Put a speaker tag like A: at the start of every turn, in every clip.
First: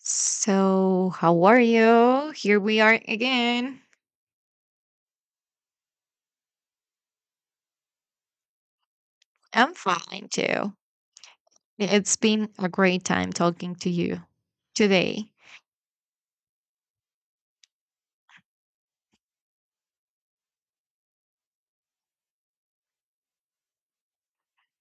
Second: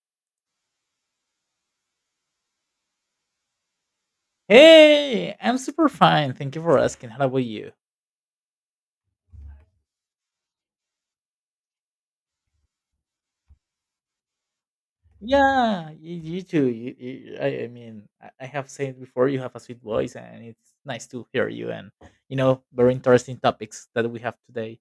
A: So, how are you? Here we are again.
B: Hey, I'm super fine. Thank you for asking. How about you?
A: I'm fine too. It's been a great time talking to you today.
B: Yeah, you too. I mean, I have said before, you have a sweet voice, and it's nice to hear you. And very interesting topics that we have today.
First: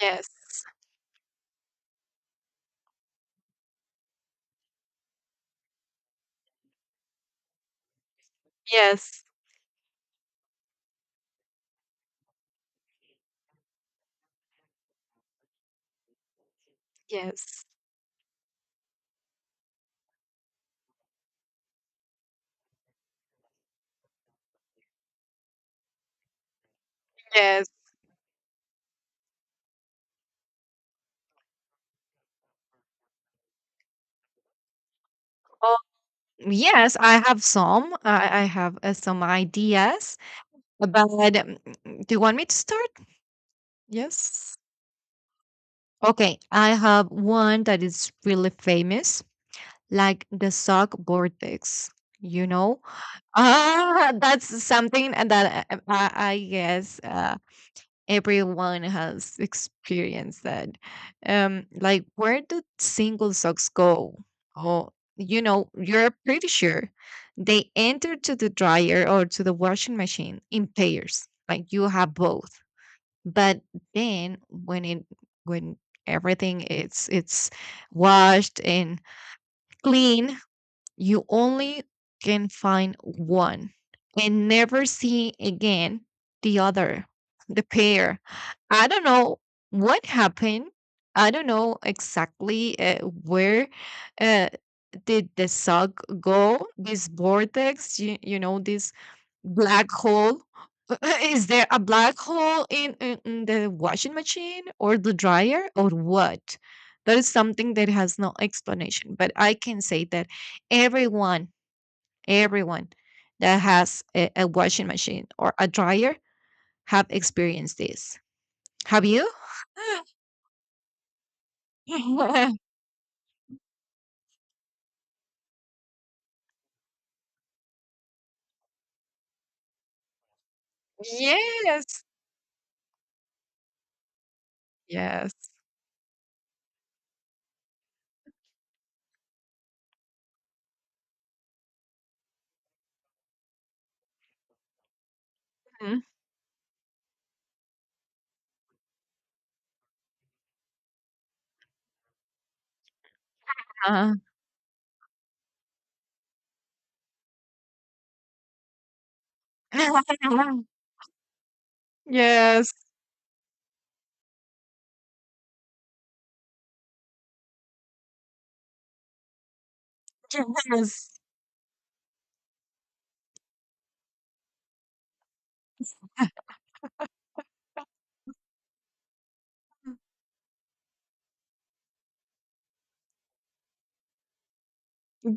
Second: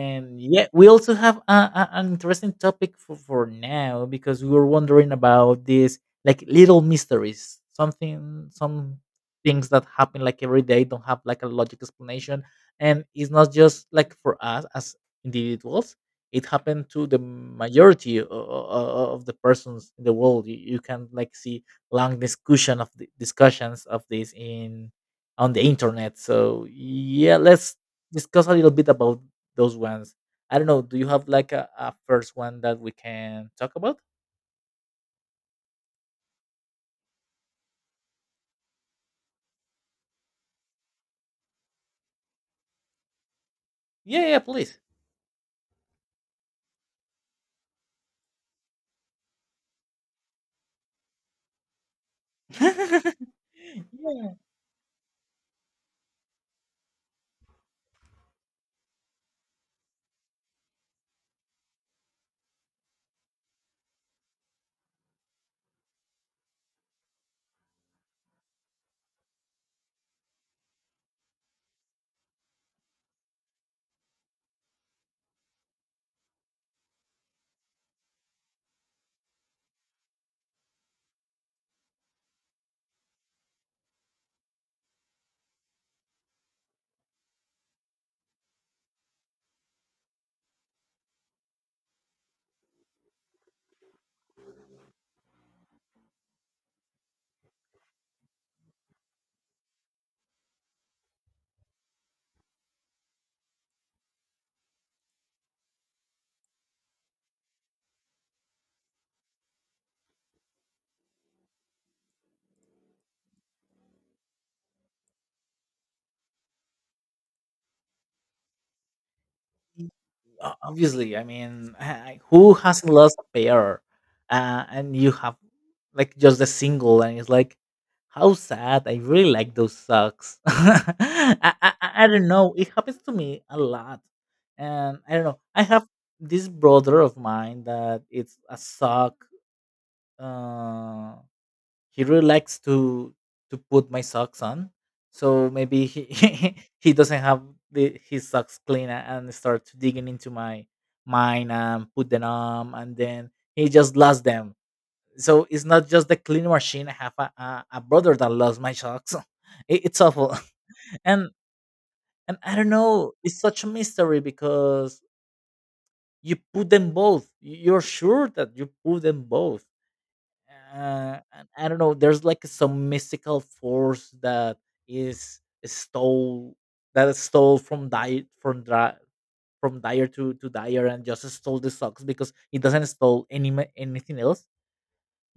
A: Yes,
B: yeah, we also have an interesting topic for now because we were wondering about this, like little mysteries, some
A: yes,
B: things that happen like every day don't have like a logic explanation. And it's not just like for us as individuals, it happened to the
A: yes,
B: majority of the persons in the world. You can like see long discussion of the discussions of this in on the internet. So yeah,
A: yes.
B: let's discuss a little bit about those ones. I don't know. Do you have like a first one that we can talk about?
A: Oh, yes, I have some. I have some ideas, but do you want me to start?
B: Yeah, yeah,
A: Yes.
B: please.
A: Okay, I have one that is really famous, like the sock vortex. You know,
B: Yeah.
A: That's something that I guess everyone has experienced that. Like, where do single socks go? Oh, you know, you're pretty sure they enter to the dryer or to the washing machine in pairs. Like you have both, but then when it when everything it's washed and clean, you only can find one and never see again the other, the pair. I don't know what happened. I don't know exactly where uh, did the sock go, this vortex, you know, this black hole? Is there a black hole in the washing machine or the dryer or what? That is something that has no explanation. But I can say that everyone, everyone that has a washing machine or a dryer have experienced this. Have you?
B: Obviously, I mean, who hasn't lost a pair? And you have like just a single, and it's like, how sad. I really like those socks. I, I I
A: Yes.
B: I don't know. It happens to me a lot, and I don't know.
A: Yes.
B: I have this brother of mine that it's a sock. Uh, he really likes to put my socks on, so maybe
A: Mm.
B: he he doesn't have his socks clean and starts digging into my mine and put them on, and then he just
A: Uh-huh.
B: lost them, so it's not just the cleaning machine. I have a brother that lost my socks. It's awful. and and I don't
A: Yes.
B: know, it's such a mystery because you put them both, you're sure that you put them both.
A: Yes.
B: And I don't know. There's like some mystical force that is stole that is stole, from dire to dire, and just stole the socks because it doesn't stole any anything else.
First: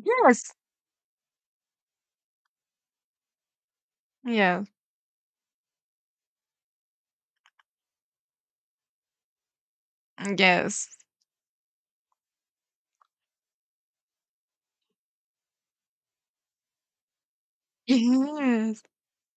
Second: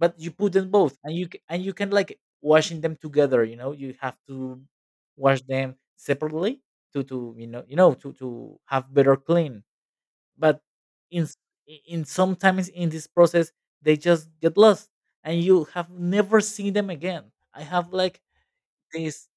B: But you put them both, and and you can like washing them together. You know, you have to
A: Yeah.
B: wash them separately to to have better clean. But
A: Yes.
B: in s- in sometimes in this process, they just get lost, and you have never seen them again. i have like
A: Yes.
B: this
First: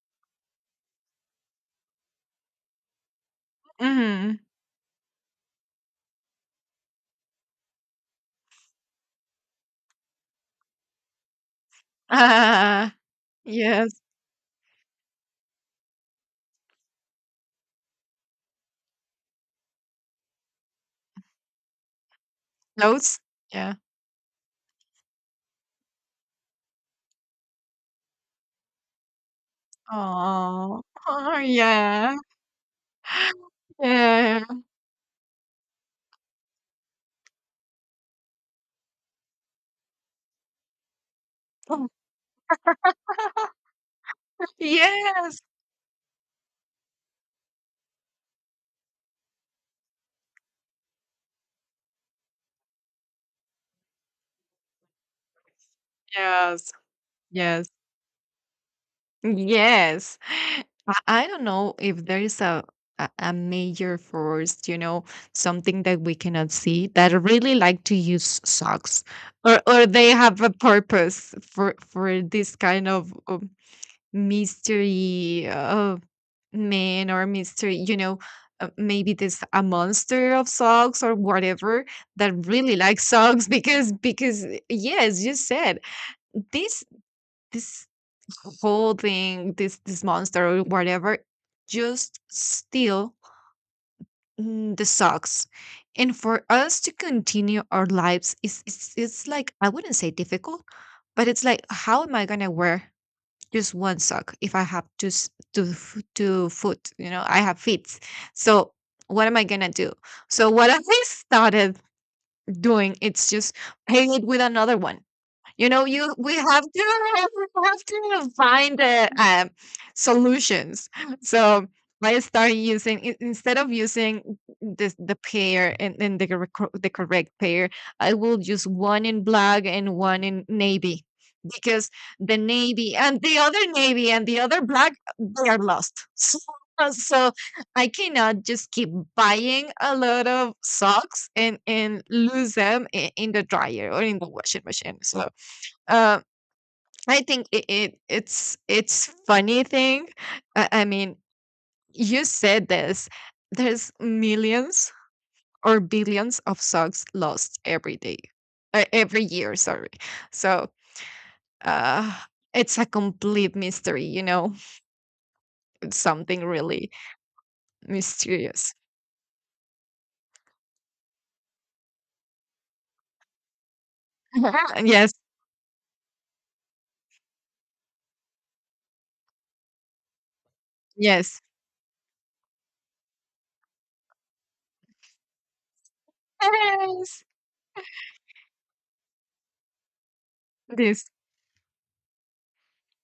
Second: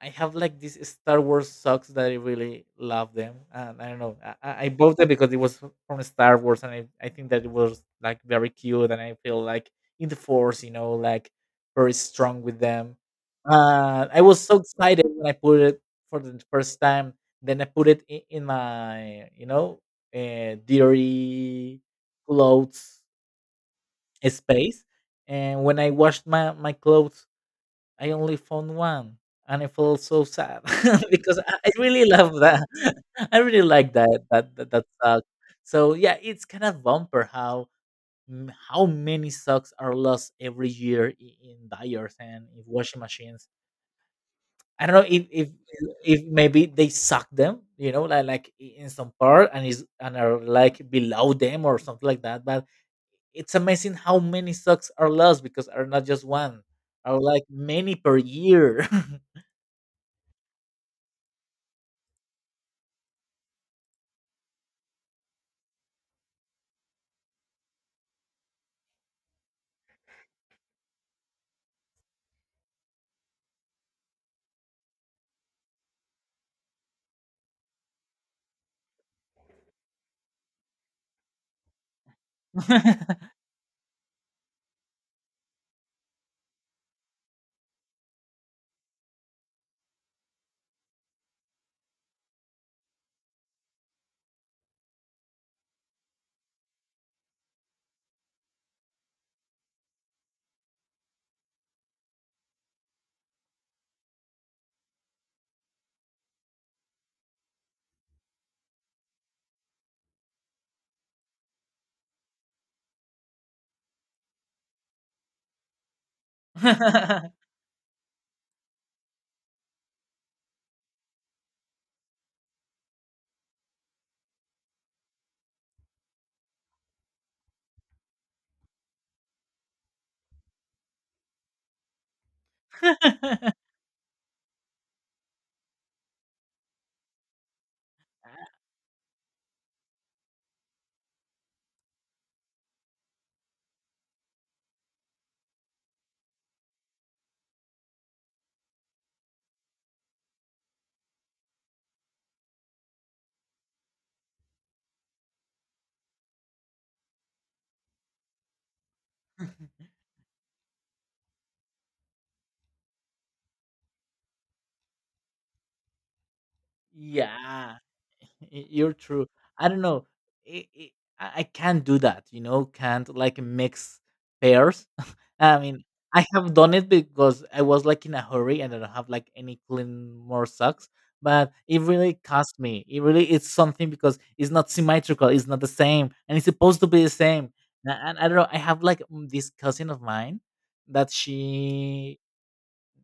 B: I have like these Star Wars socks that I really love them, and I don't know. I,
A: Mm.
B: I I bought them because it was from Star Wars, and I think that it was like very cute, and I feel like in the Force, like very strong with
A: Ah,
B: them.
A: yes.
B: I was so excited when I put it for the first time. Then I put it in my, dirty clothes
A: Notes? Yeah.
B: space, and when I washed my clothes, I only found one, and I felt so sad
A: Oh. Oh,
B: because I really
A: yeah.
B: love that. I really like that
A: Yeah.
B: that that, that sock. So yeah, it's kind of bumper how how many socks are lost every year in
A: Oh.
B: dyers and in washing machines. I don't know if
A: Yes.
B: if maybe they suck them, like in some part and is and are like below them or something like that. But it's amazing how many socks are lost because are not just one,
A: Yes.
B: are like
A: Yes.
B: many per year.
A: Yes. I don't know if there is a major force, you know, something that we cannot see that really like to use socks or they have a purpose for this kind of mystery man or mystery, you know, maybe this a monster of socks or whatever that really likes socks because yes, you said this this whole thing, this monster or whatever, just steal the socks. And for us to continue our lives is it's like I wouldn't say difficult, but it's like how am I gonna wear just one sock if I have to to foot, you know, I have feet. So what am I gonna do? So what I started doing, it's just paying it with another one. You know, you we have to we have to find the solutions. So I start using instead of using this the pair and, the the correct pair, I will use one in black and one in navy because the navy and the other, navy and the other black, they are lost. So, so I cannot just keep buying a lot of socks and lose them in the dryer or in the washing machine. So uh, I think it's it's funny thing. I mean, you said this. There's millions or billions of socks lost every day, every year. Sorry. So uh, it's a complete mystery. You know, it's something really
B: Yeah, y-
A: mysterious.
B: you're true. I don't know. I, I I can't do that, you know, can't like mix pairs.
A: Yes.
B: I mean, I have done it because I was like in a hurry and I don't have like any clean more socks,
A: Yes.
B: but it really cost me. It's something because it's not symmetrical, it's not the same, and it's supposed to be the
A: Yes.
B: same. And I don't know, I have like this cousin of mine
A: This.
B: that she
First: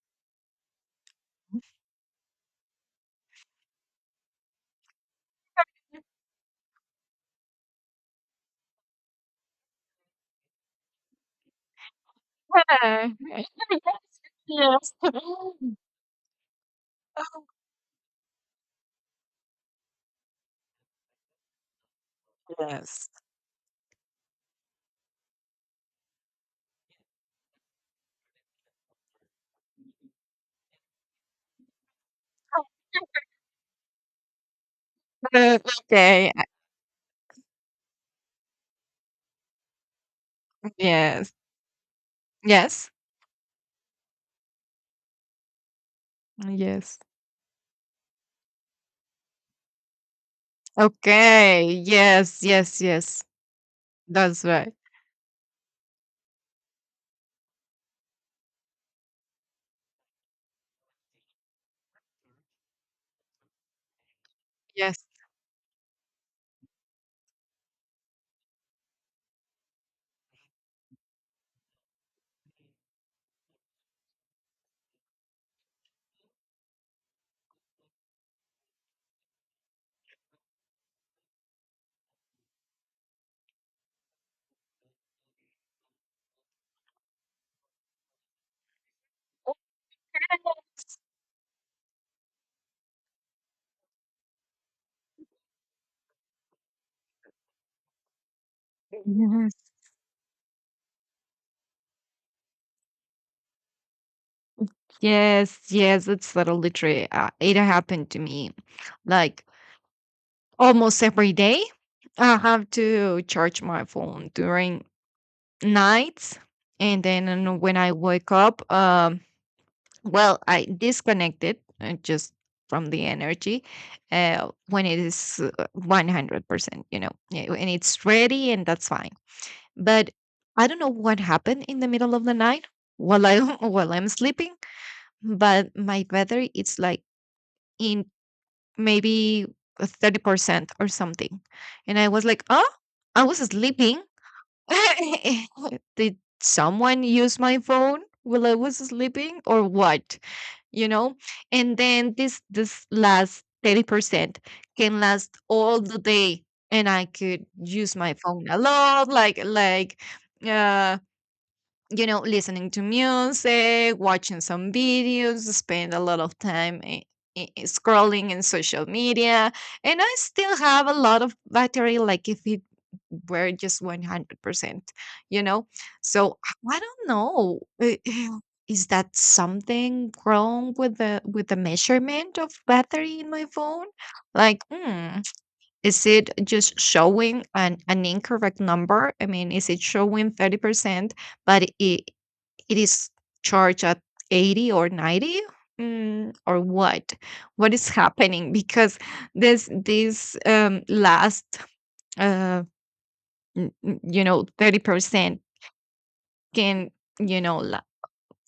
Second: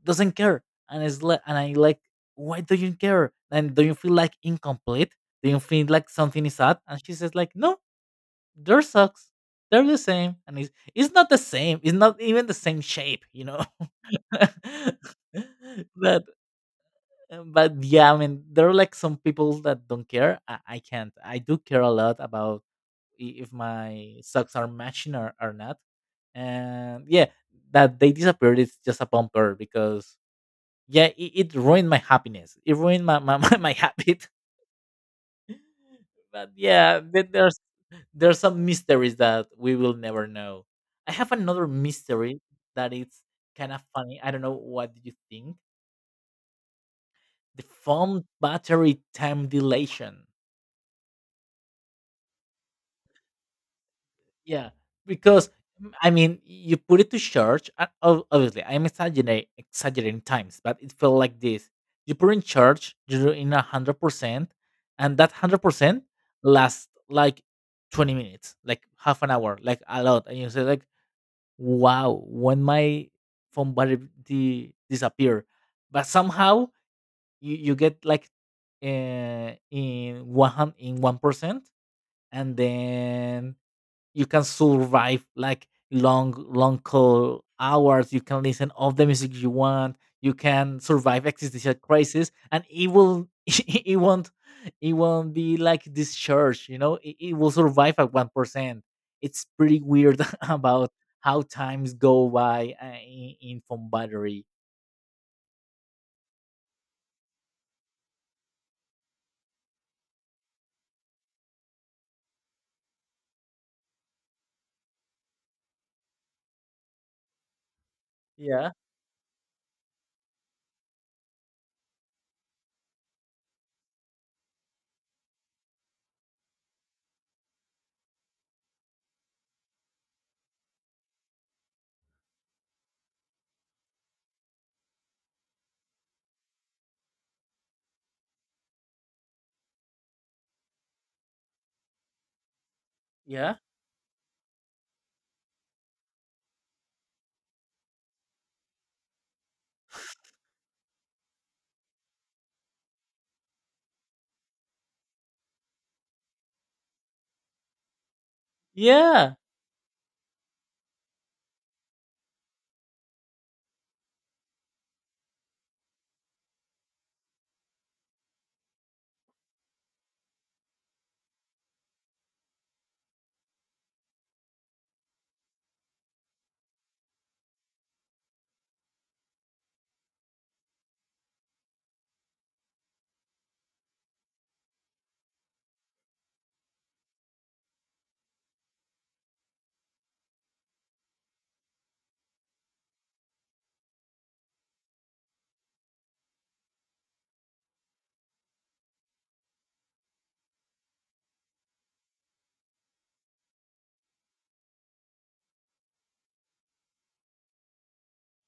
B: doesn't care. And it's like, and I like, why do you care, and do you feel like incomplete, do you feel like something is odd? And she says, like, no, they're socks, they're the same, and it's not the same, it's not even the same shape, you know?
A: Yes.
B: but but yeah, I mean, there are like some people that don't care. I, I can't i do care a lot about
A: Yes.
B: if my socks are matching or not, and yeah, that they disappeared is just a bumper because yeah, it ruined my happiness, it ruined my my habit.
A: Uh, okay.
B: But yeah, there's some mysteries that we will never know. I have
A: Yes.
B: another mystery
A: Yes.
B: that it's kind of funny. I don't know, what do you think?
A: Yes.
B: The phone battery time dilation.
A: Okay. Yes, yes, yes. That's
B: Yeah,
A: right.
B: because I mean, you put it to church, and obviously, I'm exaggerating times, but it felt like this: you put in church, you're in 100%,
A: Yes.
B: and that 100% lasts like 20 minutes, like half an hour, like a lot. And you say like, "Wow, when my phone battery disappear," but somehow you get like in 1%, and then you can survive like long, long call hours, you can listen all the music you want, you can survive existential crisis, and it will it won't be like this church, you know, it will survive at 1%. It's
A: Yes,
B: pretty weird about how times go by in phone battery.
A: yes, yes. It's literally, it happened to me. Like almost every day, I have to charge my phone during nights, and then when I wake up,
B: Yeah,
A: well, I disconnected, just from the energy when it is, 100%, you know, yeah, when it's ready, and that's fine. But I don't know what happened in the middle of the night while I while I'm sleeping, but my battery it's like in maybe 30% or something. And I was like, "Oh, I was
B: yeah,
A: sleeping. Did someone use my phone while I was sleeping or what?" You know? And then this last 30% can last all the day, and I could use my phone a lot,
B: yeah,
A: like uh you know, listening to music, watching some videos, spend a lot of time scrolling in social media, and I still have a lot of battery, like if it were just 100%, you know? So I don't know. Is that something wrong with the measurement of battery in my phone? Like, is it just showing an incorrect number? I mean, is it showing 30%? But it is charged at 80 or 90, or what is happening, because this last uh n- n- you know, 30% can, you know,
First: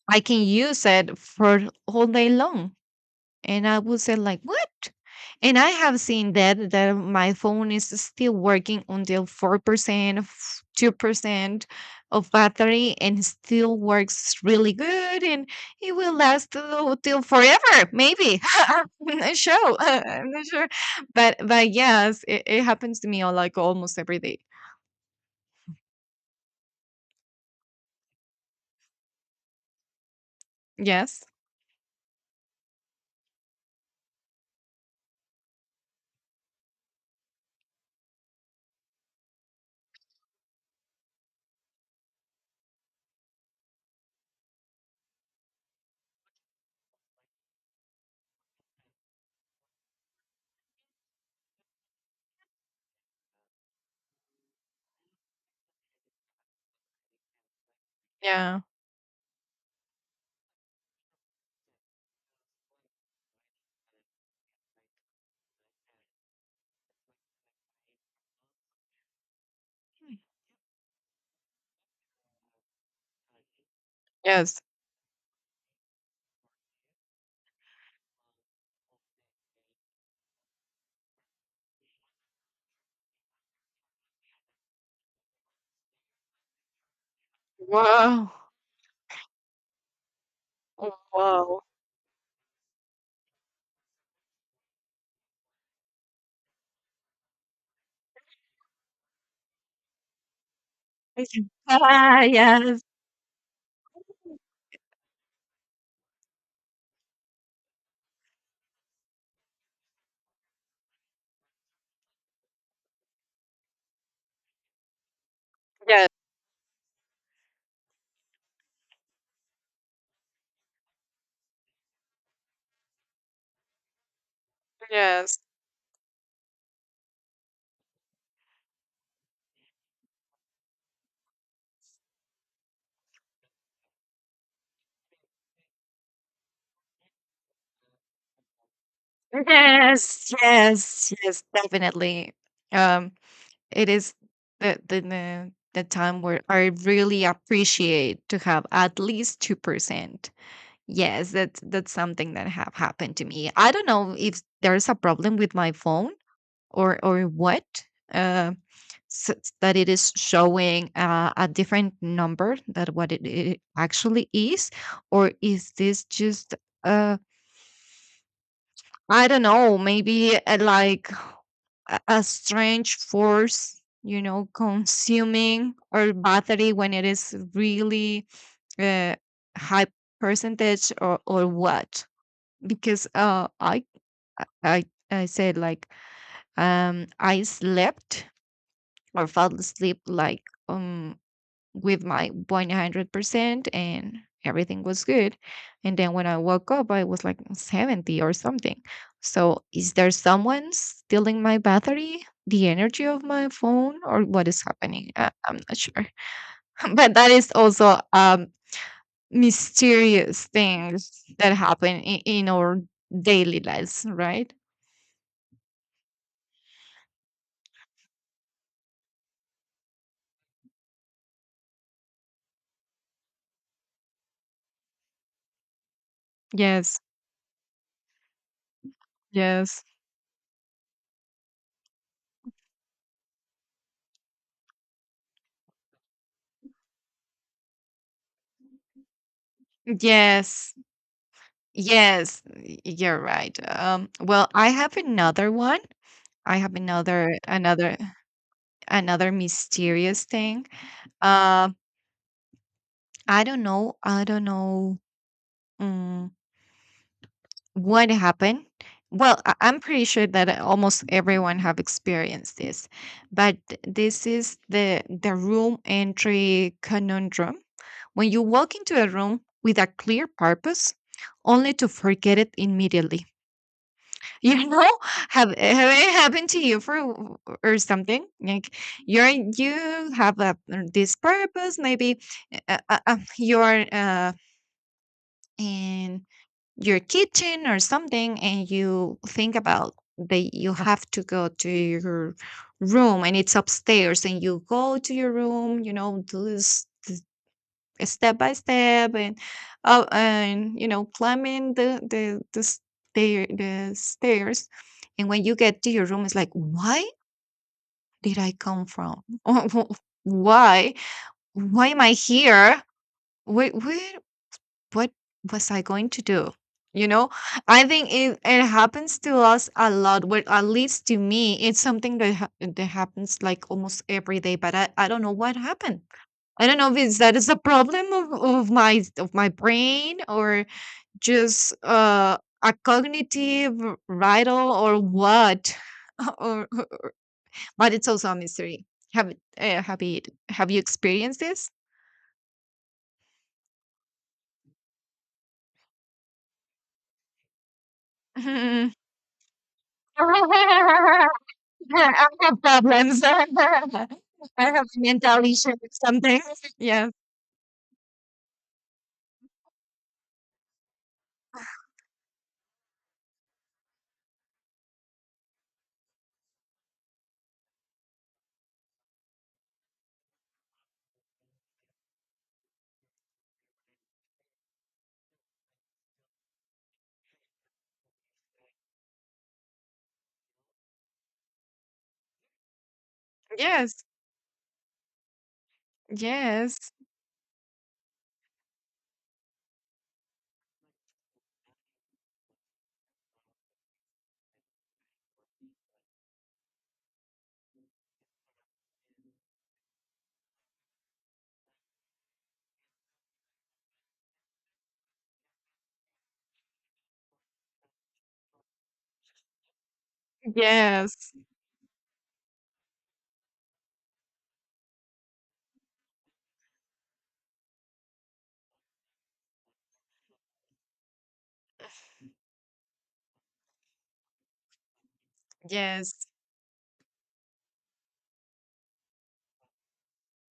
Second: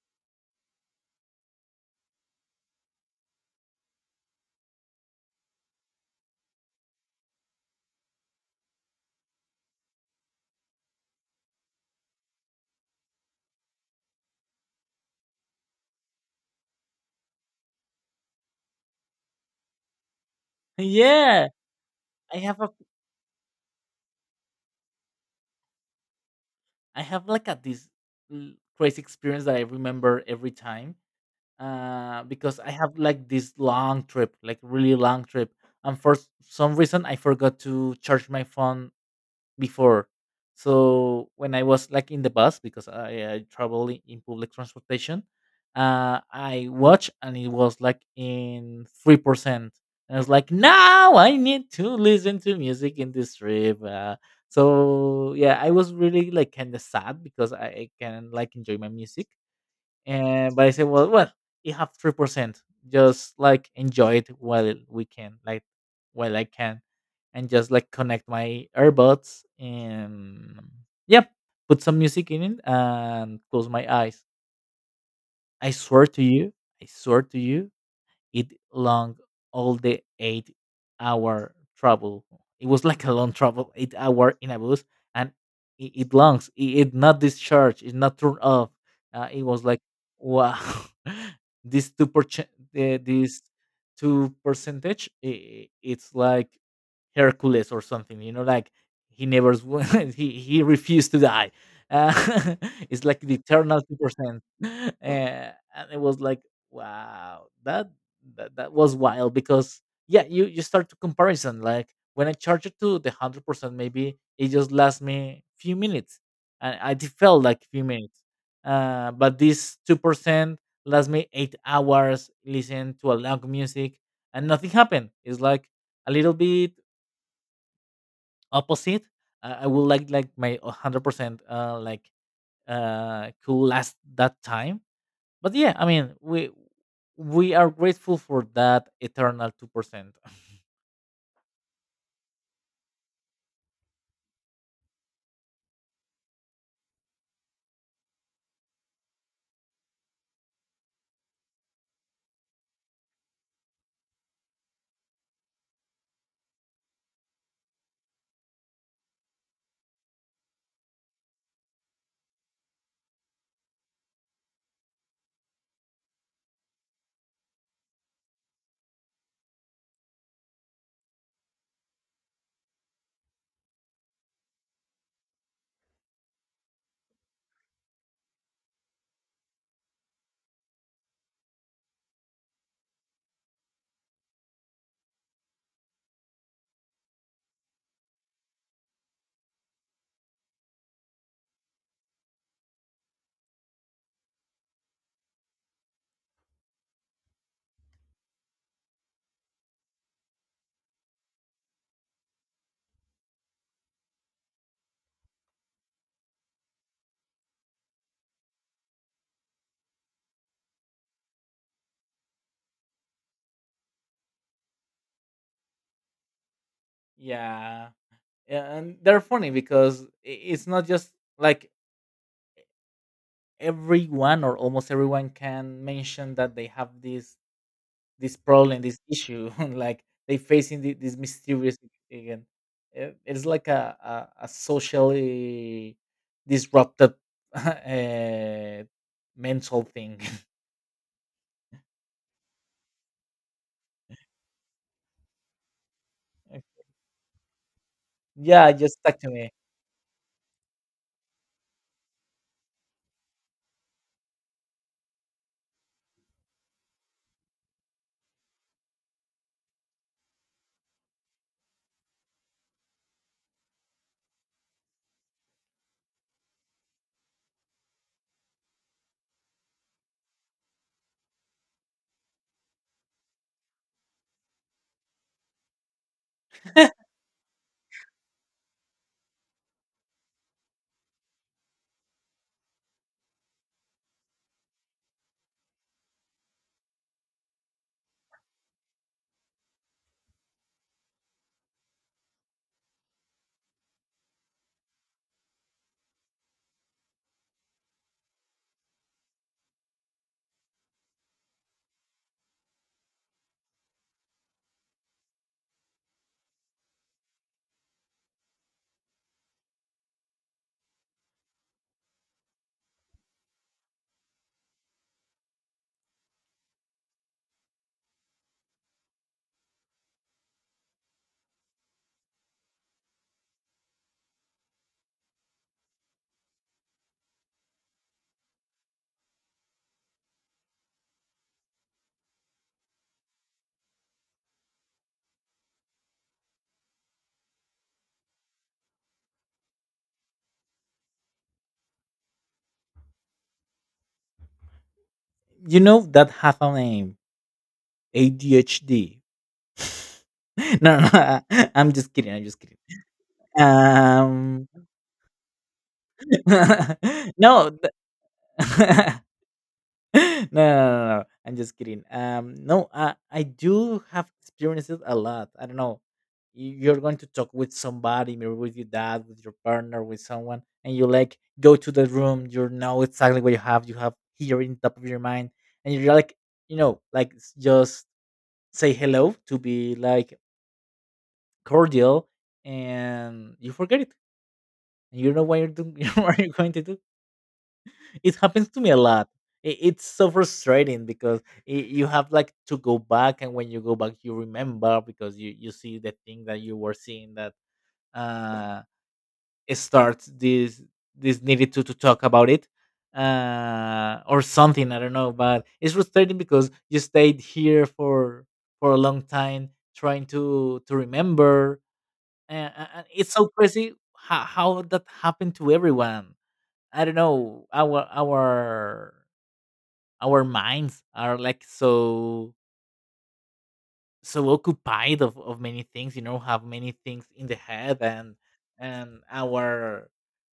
A: I can use it for all day long, and I would say like, "What?" And I have seen that my phone is still working until 4%, 2% of battery, and still works really good, and it will last till forever, maybe. I'm not sure. I'm not sure.
B: yeah.
A: But yes,
B: i
A: it,
B: have
A: it
B: a
A: happens to me all, like almost every day.
B: I have like a this crazy experience that I remember every time.
A: Yes.
B: Because I have like this long trip, like really long trip, and for some reason I forgot to charge my phone before. So when I was like in the bus, because I travel in public transportation, I watch and it was like in 3%. And I was like, now I need to listen to music in this trip. So yeah, I was really like kind of sad because I can like
A: Yeah.
B: enjoy my music, and but I said, well, you have 3%. Just like enjoy it while we can, like while I can, and just like connect my earbuds and yeah, put some music in it and close my eyes.
A: Yes.
B: I swear to you, I swear to you, it long all the 8 hour travel. It was like a long travel, 8 hour in a bus, and it longs. It not discharged. It's not
A: Wow.
B: turned off. It was like wow,
A: Wow.
B: this 2%, this two percentage. I it's like Hercules or something. You know, like he never he refused to die. Uh,
A: Ah, yes.
B: it's like the eternal 2%, and it was like wow, that that was wild because yeah, you start to comparison. Like when I charge it to the 100%, maybe it just lasts me few
A: Yes.
B: minutes, and I it felt like few minutes. But this 2% lasts me 8 hours. Listen to a loud music, and nothing happened.
A: Yes.
B: It's like a little bit opposite. I would like my 100% could last that time, but yeah, I mean, we are grateful for that eternal 2%.
A: Yes, yes, yes, definitely. Um, it is the time where I really appreciate to have at least 2%. Yes, that's something that have happened to me. I don't know if there's a problem with my phone, or what. Uh, that it is showing, a different number than what it actually is, or is this just uh I don't know, maybe like a strange force, you know, consuming our battery when it is really, uh, high percentage, or what, because i I said like, I slept or fell asleep like, um with my 100%, and everything was good. And then when I woke up, I was like 70 or something. So is there someone stealing my battery, the energy of my phone, or what is happening? I, I'm not sure. But that is also mysterious things that happen in our daily lives, right?
B: Yeah, yeah, and they're funny because it's not just like everyone or almost everyone can mention that they have
A: Yes.
B: this problem, this issue.
A: Yes.
B: Like they facing this mysterious again. It's like a, a socially disrupted uh, mental thing.
A: Yes. Yes, you're right. Well, I have another one, I have another another
B: Yeah, just talk to
A: another
B: me.
A: mysterious thing. Uh, I don't know. I don't know mm, what happened. Well, I'm pretty sure that almost everyone have experienced this, but this is the room entry conundrum. When you walk into a room with a clear purpose, only to forget it immediately. You know, have it happened to you for or something? Like you have a, this purpose, maybe you're, in your kitchen or something, and you think about that you have to go to your room, and it's upstairs, and you go to your room, you know, to this step by step, and you know, climbing the stairs, and when you get to your room it's like, why did I come from? Why, am I here? Where, what was I going to do? You know, I think it happens to us a lot, well at least to me, it's something that that happens like almost every day, but I don't know what happened. I don't know if it's that is a problem of, of my brain, or just a cognitive riddle or what, or, but it's also a mystery. Have have you, have you experienced this?
B: You know that has a name:
A: Hmm.
B: ADHD. No, no, I'm just
A: I
B: kidding, I'm just
A: have
B: kidding.
A: problems. I
B: Um,
A: have mental issues. Something. Yes.
B: no, the no, no, no, no, I'm just kidding. No, I do have experienced it a lot. I don't know. You're going to talk with somebody, maybe with your dad, with your partner, with someone, and you like go to the room. You know exactly what you have. You have here in top of your mind, and you're like, you know, like s- just say hello to be like cordial, and you forget
A: Yes.
B: it and you don't know what you're doing, what you're going to
A: Yes.
B: do. It happens to me a lot. It's so frustrating because you have like to go back, and when you go back you remember because you see the thing that you were seeing that uh it starts this, this needed to talk about it, or something, I don't know, but it's frustrating because you stayed here for a long time trying to
A: Yes.
B: remember. And it's so crazy how that happened to everyone. I don't know, our our minds are like so, so occupied of many things, you
A: Yes.
B: know, have many things in the head, and and our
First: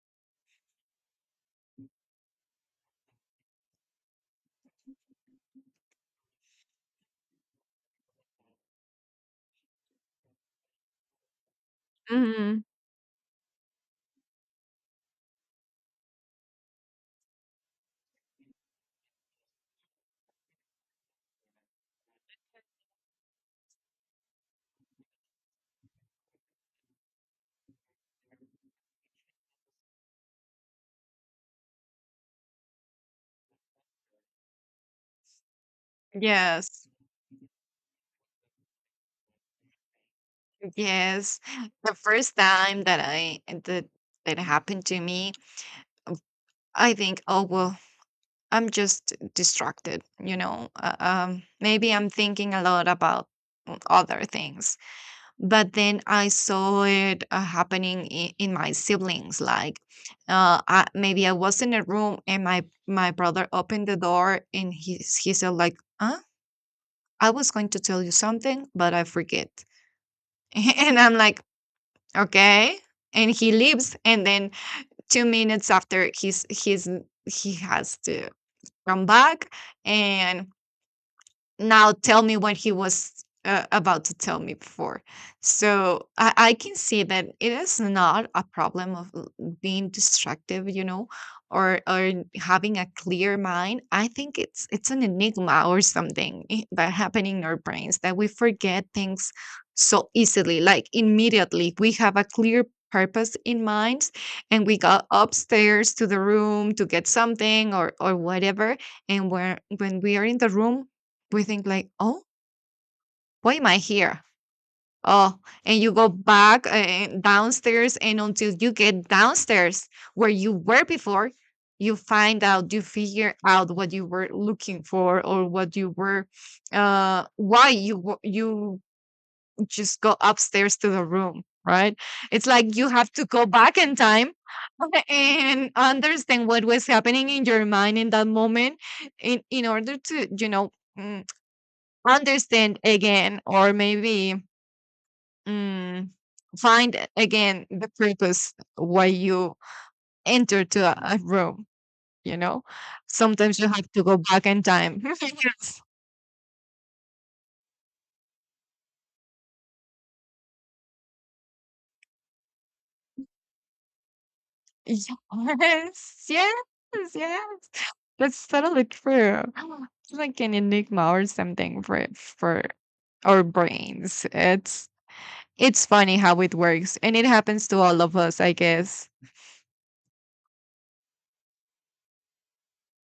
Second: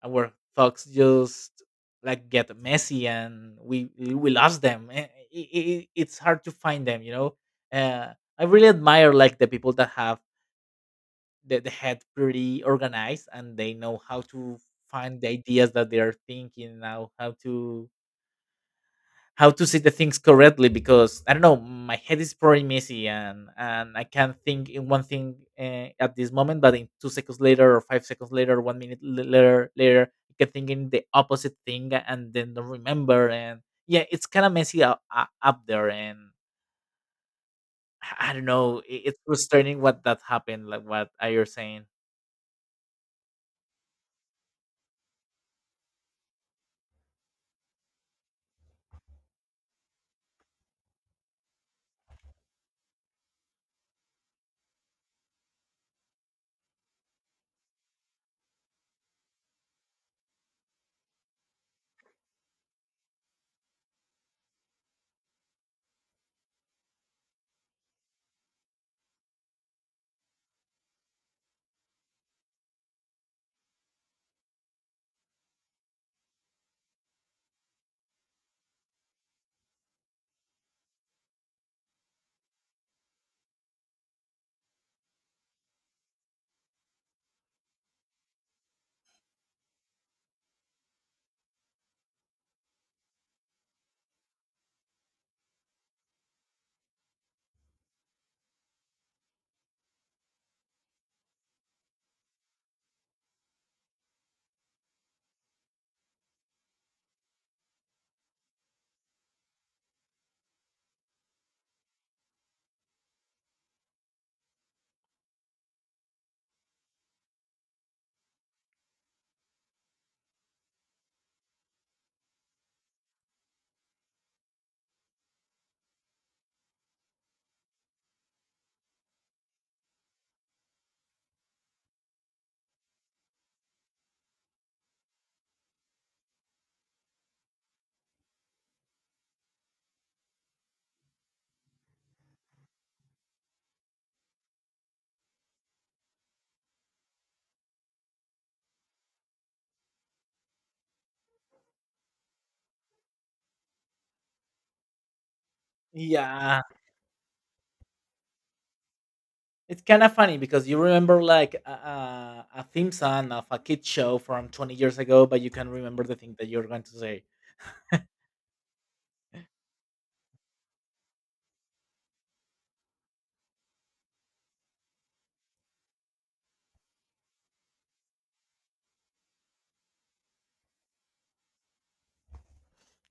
B: our thoughts just like get messy and we lost them. It's hard to find them, you know. uh, I really admire like the people that have the head pretty
A: Mhm.
B: organized and they know how to find the ideas that they are thinking now, how to, how to say the things correctly, because I don't know, my head is pretty messy, and I can't think in one thing at this moment, but in 2 seconds later or 5 seconds later, 1 minute later I can think in the opposite thing and then don't remember. And yeah, it's kind of messy up there. And
A: Yes.
B: I don't know, it's frustrating what that happened, like what are
A: Yes.
B: you saying.
A: The first time that I that that happened to me, I think, oh well, I'm just distracted, you know. Maybe I'm thinking a lot about other things. But then I saw it, happening in my siblings. Like, maybe I was in a room, and my brother opened the door and he said like, huh? I was going to tell you something, but I forget. And I'm like, okay. And he leaves, and then 2 minutes after he has to come back and now tell me what he was, about to tell me before. So I can see that it is not a problem of being distractive, you know, or having a clear mind. I think it's an enigma or something that happen in our brains, that we forget things so easily. Like immediately, we have a clear purpose in mind, and we go upstairs to the room to get something or whatever, and where when we are in the room, we think like, oh, why am I here? Oh, and you go back, downstairs, and until you get downstairs where you were before, you find out, you figure out what you were looking for, or what you were, why you just go upstairs to the room, right? It's like you have to go back in time, and understand what was happening in your mind in that moment, in order to, you know, mm, Understand again, or maybe mm, find again the purpose why you enter to a room. You know sometimes you have to go back in time. Yes,
B: Yeah. It's kind of funny because you remember like a theme song of a kid show from 20 years ago, but you can remember the
A: yes,
B: thing that
A: yes,
B: you're going to say.
A: yes, that's totally true. It's like an enigma or something for our brains. It's funny how it works, and it happens to all of us, I guess.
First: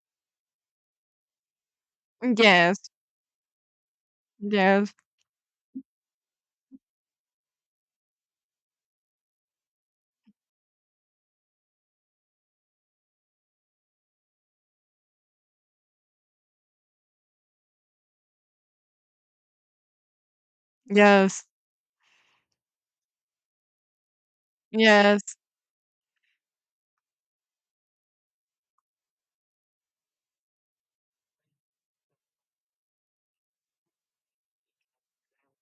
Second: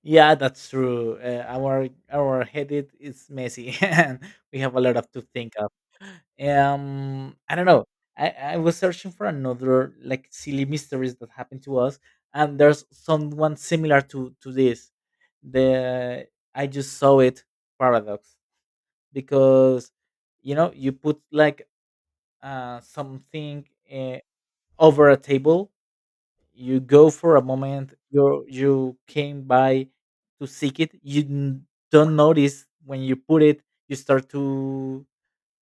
B: Yeah, that's true. Our
A: Yes,
B: headed is messy, and we have a
A: yes,
B: lot of to think of. I don't know. I, I was searching for another like silly mysteries that happened to us, and there's someone similar to this. The, I just saw it paradox, because you know you put
A: yes,
B: like something, uh, over a
A: yes,
B: table. You go for a moment. You came by to seek it. Don't notice when you put it. You start to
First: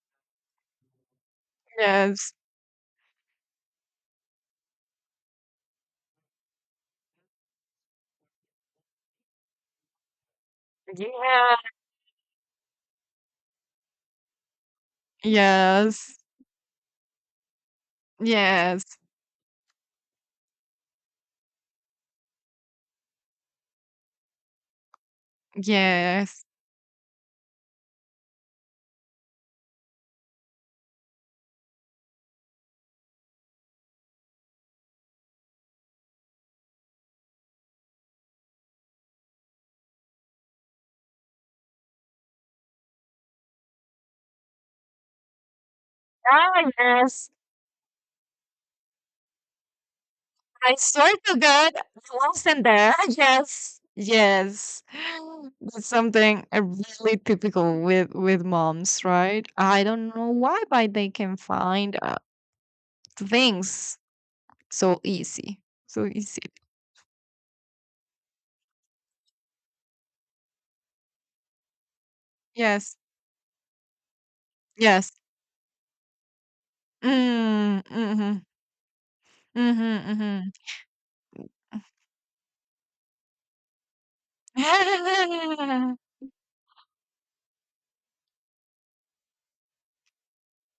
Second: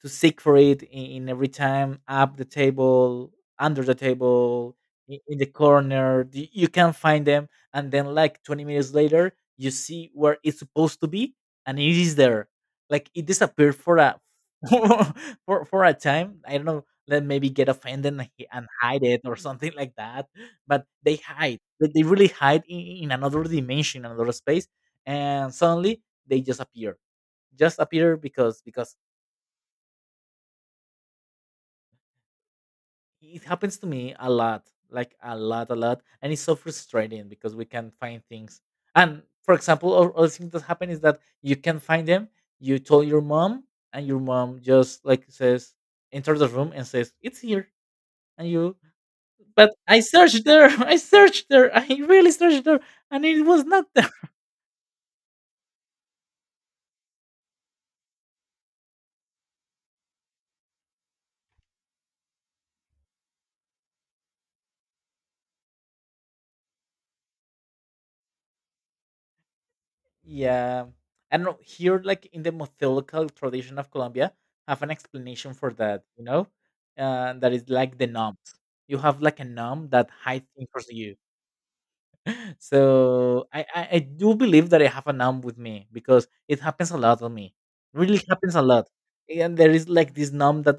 B: to seek for it in every time
A: yes.
B: up the table, under the table, in the corner, you can find them. And then like 20 minutes later you see where it's supposed to be,
A: Yeah.
B: and it is there, like it disappeared for a, for a
A: Yes.
B: time, I don't know, then maybe get offended and
A: Yes.
B: hide it or something like that. But they hide, they really hide in another dimension, another space, and suddenly they
A: Yes.
B: just appear. Just appear. Because it happens to me a lot, like a lot a lot, and it's so frustrating because we can find things. And for example, other thing that happen is that you can find them, you told your mom, and your mom just like says, enter the
A: Ah,
B: room and says,
A: yes.
B: it's here. And you, but I searched there,
A: I
B: I
A: swear to
B: searched
A: God,
B: there, I
A: I
B: really
A: wasn't
B: searched there,
A: there.
B: and it was
A: Yes.
B: not.
A: Yes. That's something really typical with moms, right? I don't know why, but they can find things so easy. So easy.
B: Yeah. I don't know. Here, like in the
A: Yes.
B: mythological tradition of Colombia, have an
A: Yes.
B: explanation for that, you know? That is
A: Mm,
B: like the
A: mhm.
B: numbs. You have like a numb that hides
A: Mhm.
B: things from you. So I do believe that I have a numb with me
A: Mhm.
B: because it happens a lot on me. Really happens a lot. And there is like this numb that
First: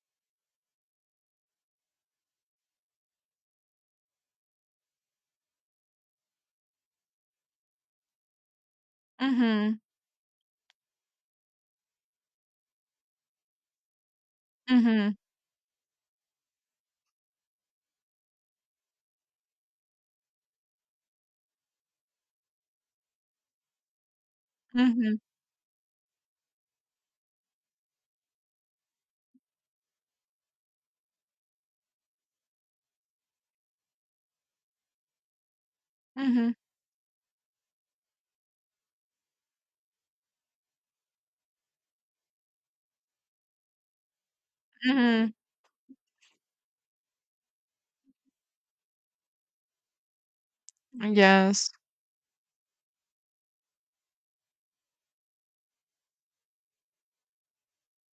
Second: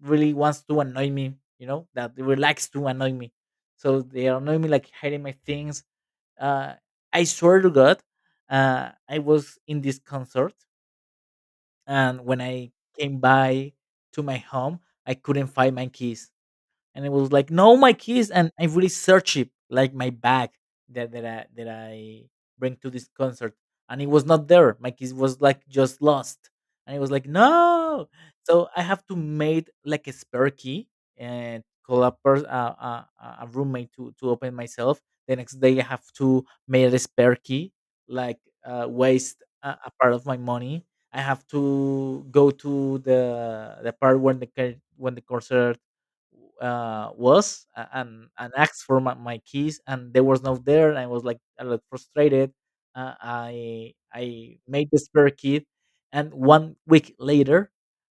B: really wants to annoy me, you know, that really likes to annoy me. So they annoy me like hiding my things. uh, I swear to God, I was
A: Mhm.
B: in this concert, and when I came by to my home, I
A: Mhm.
B: couldn't find my keys. And it was like, no, my keys. And I really searched it, like my bag that, that I bring to this concert, and it was not there. My keys
A: Mhm.
B: was like just lost. And it was like no. So I have to made like a spare key and call a, a roommate to open myself. The next day I have
A: Mhm.
B: to
A: Mhm.
B: make a spare key, like, waste a part of my money. I have to go to the the part when the when the
A: Mhm.
B: concert was and asked for my, my keys, and they was not there, and I was like a
A: Yes.
B: little frustrated. I made the spare key, and 1 week later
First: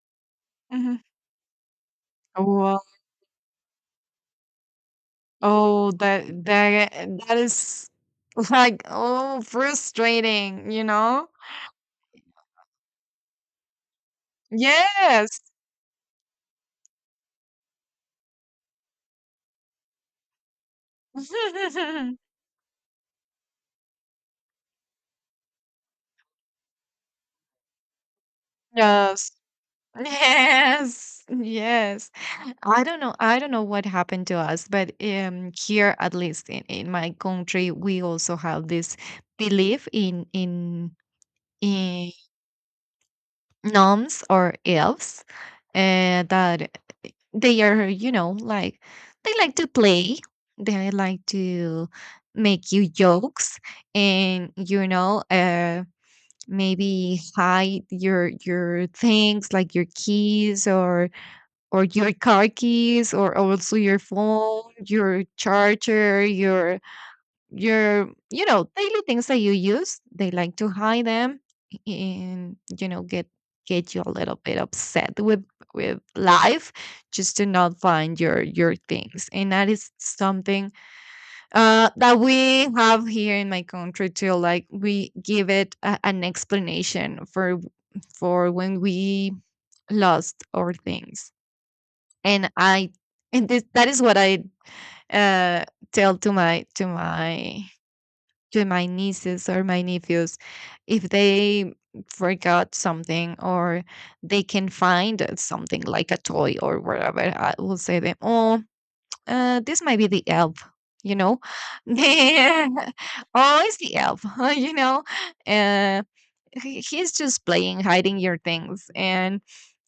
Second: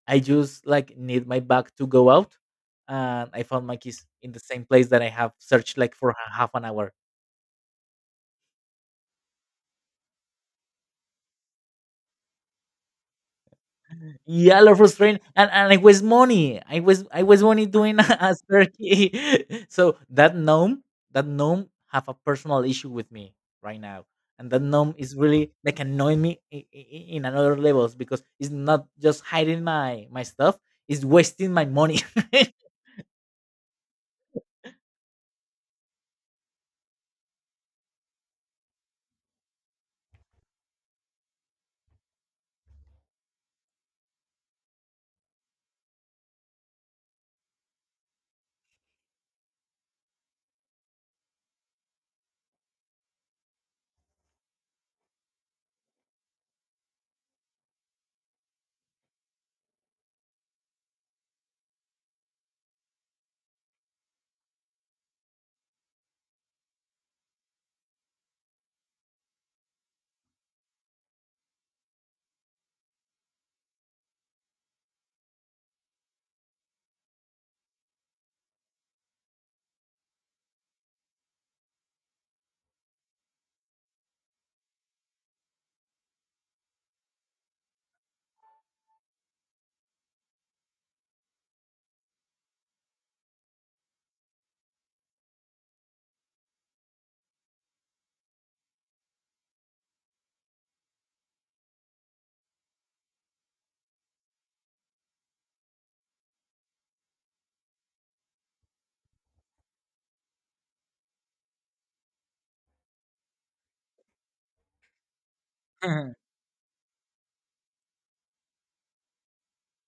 B: I just like
A: Mhm.
B: need my bag to go out,
A: Wow.
B: and I found my keys in the same place that I have searched
A: Oh,
B: like for a half an hour.
A: that is like, oh, frustrating, you know?
B: Yeah, a was of. and,
A: Yes.
B: and I was money. I was money doing a turkey. So that gnome have a personal issue with me right now. And that gnome is really like annoying me in another levels, because it's not just
A: Yes.
B: hiding my, my stuff; it's
A: Yes.
B: wasting my money.
A: Yes. I don't know. I don't know what happened to us, but here, at least in my country, we also have this belief in gnomes or elves. That they are, like, they like to play, they like to make you jokes, and maybe hide your things, like your keys, or your car keys, or also your phone, your charger, your daily things that you use, they like to hide them. And get you a little bit upset with life, just to not find your things. And that is something that we have here in my country too, like, we give it a, an explanation for when we lost our things. and i and this, that is what I uh tell to my nieces or my nephews. If they forgot something, or they can find something like a toy or whatever, I will say them, "Oh, this might be the elf, you know?" "Oh, it's the elf." You know, uh, he's just playing, hiding your things. And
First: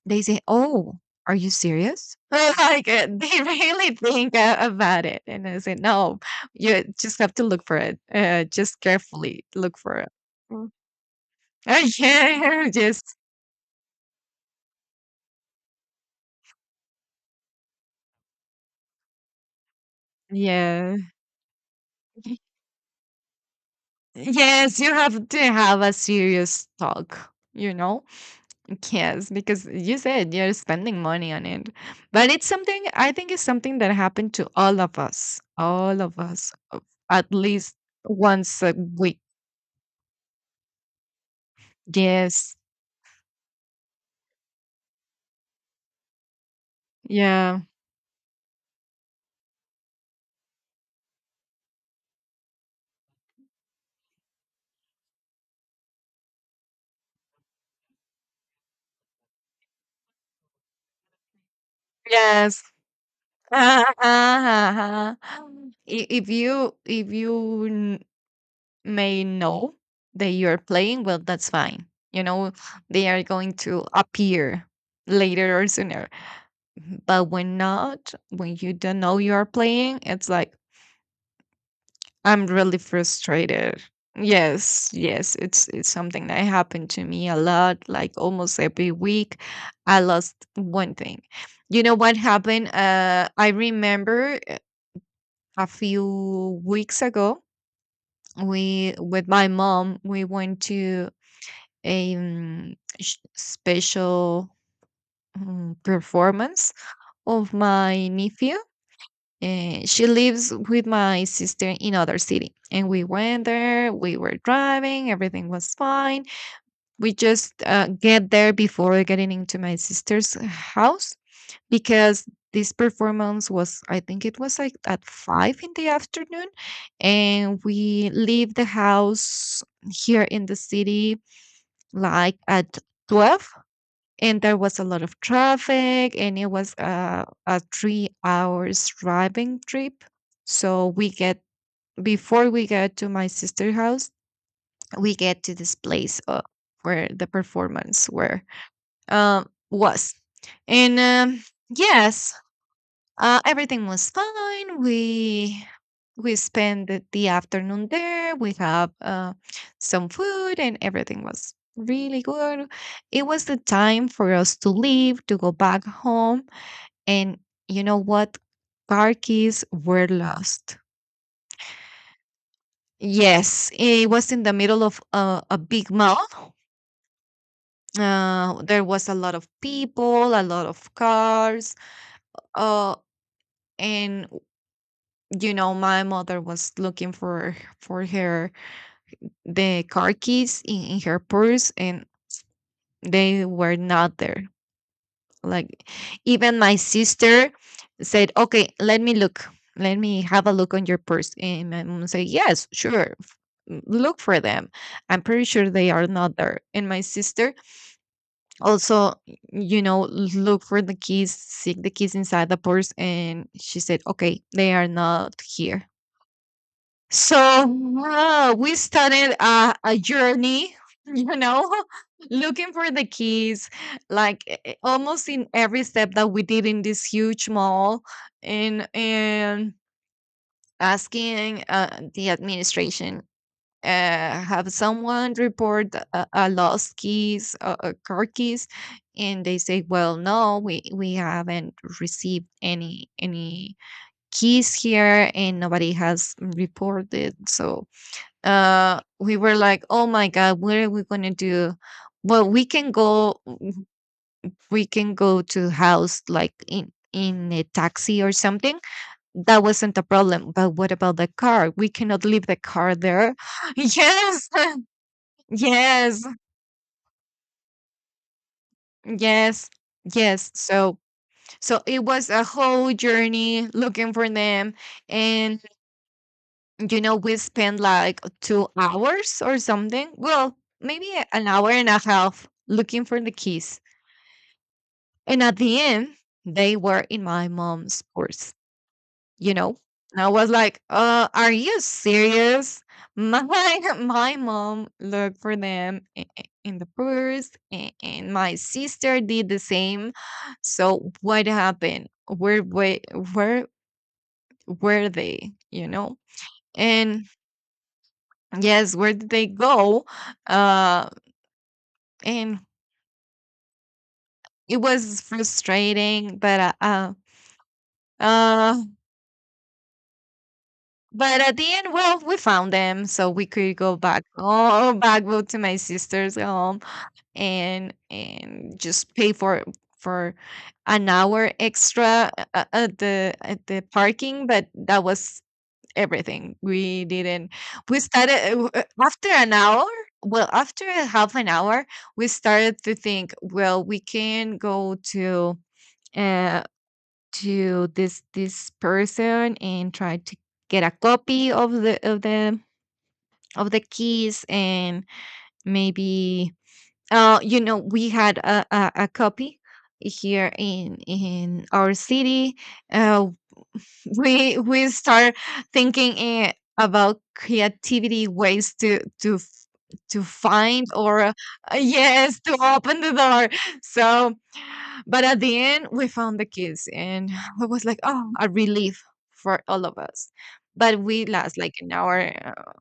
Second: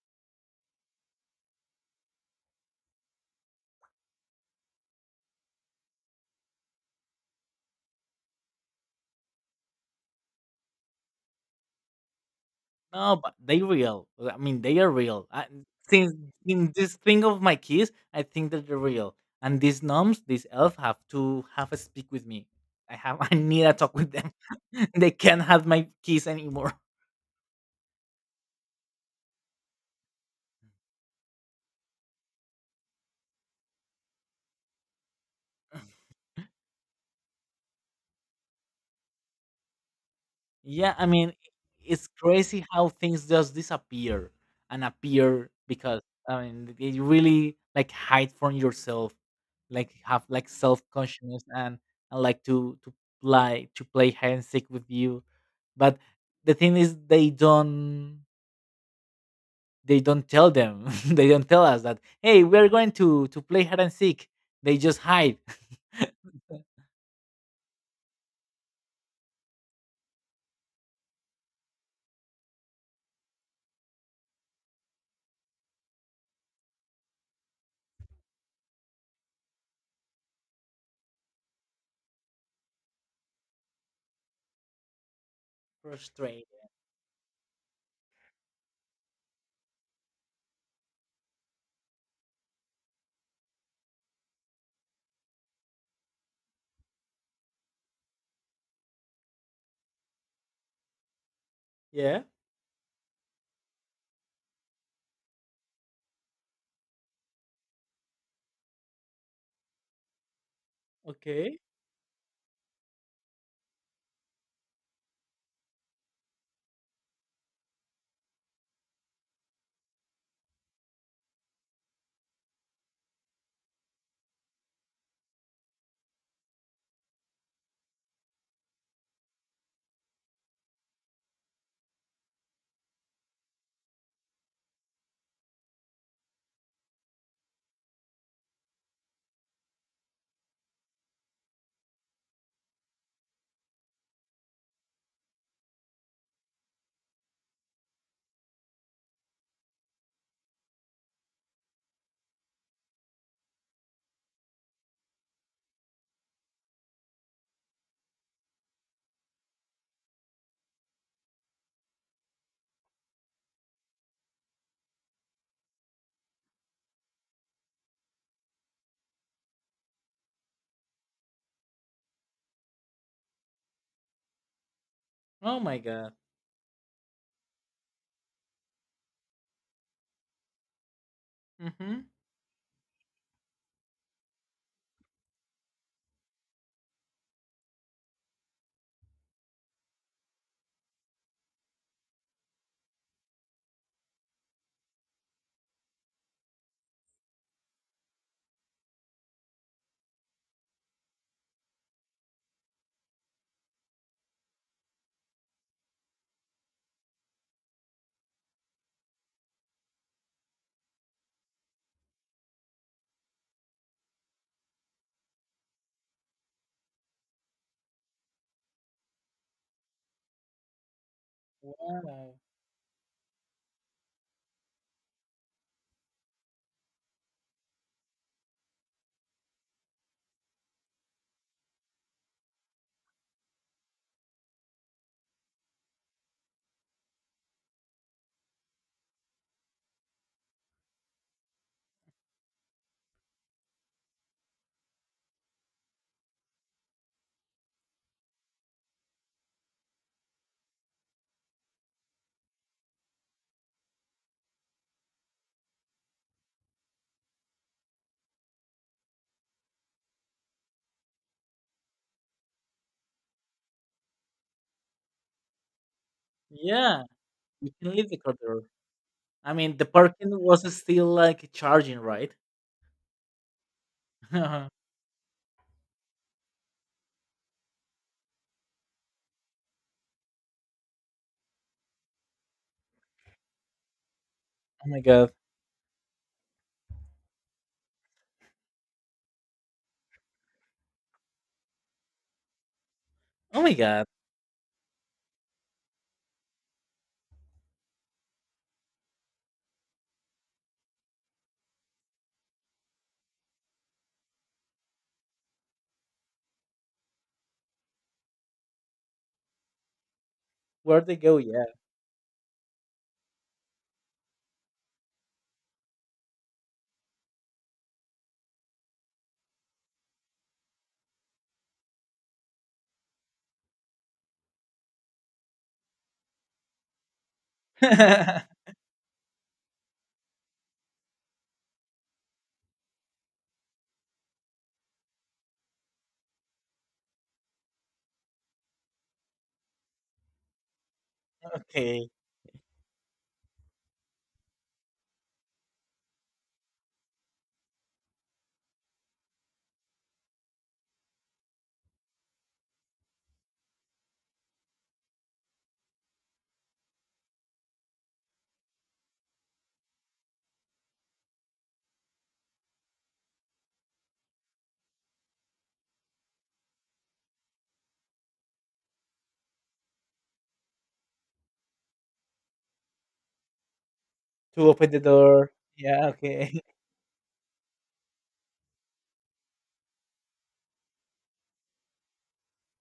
A: they say, "Oh, are you serious?" Like, they really think about it, and I say, "No, you just have to look for it. Just carefully look for it." Mm. Yeah, just
B: No, but they real. I mean, they are real. I, since in this thing of my kids, I think that they're real. And these gnomes, this elf, have
A: yeah.
B: to have a speak with me. I have. I need to talk with them.
A: Yes, you
B: They
A: have to
B: can't have
A: have
B: my
A: a
B: keys
A: serious
B: anymore.
A: talk, you know? Yes, because you said you're spending money on it. But it's something, I think, it's something that happened to all of us, at least once a week.
B: Yeah, I mean, it's
A: Yes,
B: crazy how things just disappear and appear, because I mean you really
A: yeah.
B: like hide from yourself, like have like self consciousness, and like to play, hide and seek with you. But the thing is they don't, they don't tell them. They don't tell us that, hey,
A: Yes.
B: we're going to play hide
A: Ah,
B: and
A: ah,
B: seek.
A: ah,
B: They just hide.
A: ah. If you if you may know that you're playing, well, that's fine. You know, they are going to appear later or sooner. But when not, when you don't know you are playing, it's like, I'm really frustrated. Yes, yes, it's something that
B: Frustrated.
A: happened to me a lot, like almost every week. I lost one thing. You know what happened? I remember a few weeks ago, we, with my mom, we went to a
B: Yeah.
A: special performance of my nephew. She lives with my
B: Okay.
A: sister in other city, and we went there. We were driving, everything was fine. We just get there before getting into my sister's house, because this performance was, I think it was like at 5 in the afternoon, and we leave the house here in the city like at 12, and there was a lot of traffic, and it was a 3 hours driving trip. So we get, before we get to my sister's house, we get to this place, where the performance, where um was. And yes, everything was fine. We spent the afternoon there. We have some food, and everything was really good. It was the time for us to leave, to go back home, and, you know what? Car keys were lost. Yes, it was in the middle of a
B: Oh my
A: big
B: god.
A: mall. There was a lot of people, a lot of cars.
B: Mm-hmm.
A: Uh, and you know My mother was looking for her, the car keys in her purse, and they were not there. Like, even my sister said, "Okay, let me look, let me have a look on your purse." And my mom said, "Yes, sure, look for them. I'm pretty sure they are not there." And my sister also, you know look for the keys, seek the keys inside the purse, and she said, "Okay, they are not here." So, we started a journey, you know,
B: Wow.
A: looking for the keys, like, almost in every step that we did in this huge mall, and asking, the administration, uh, have someone report a lost keys, a car keys, and they say, well, no, we haven't received any keys here, and nobody has reported. So we were like, oh my god, what are we going to do? Well, we can go to house, like in a taxi or something, that wasn't a problem. But what about the car? We cannot leave the car there. Yes. Yes,
B: Yeah, you can leave the corridor. I
A: yes,
B: mean, the parking
A: yes.
B: was
A: so
B: still like
A: so
B: charging,
A: it was
B: right?
A: a whole journey looking for them. And we spent like 2 hours or something, well, maybe an hour and a half looking for the keys.
B: Oh my god.
A: And at the end, they were in my mom's purse, you know? And I was like, are you serious? My
B: Oh my god.
A: my mom looked for them, in the purse, and my sister did the same. So what happened? Where were they? You know? And, yes, where did they go?
B: Where'd
A: Uh,
B: they go? Yeah.
A: and it was frustrating, but, uh But at the end, well, we found them, so we could go back, oh, back, go to my sister's home, and and just pay for an hour extra, at the parking. But that was everything. We didn't. We started after an hour. Well, after a half an hour,
B: Okay.
A: we started to think. Well, we can go to, Uh, to this person and try to get a copy of the of the keys. And maybe we had a copy here in our city. uh we start thinking about creativity ways to to find or yes, to open the door. So,
B: To open the
A: but at
B: door.
A: the end,
B: Yeah,
A: we found the
B: okay.
A: keys, and it was like, oh, a relief for all of us. But we last like an hour,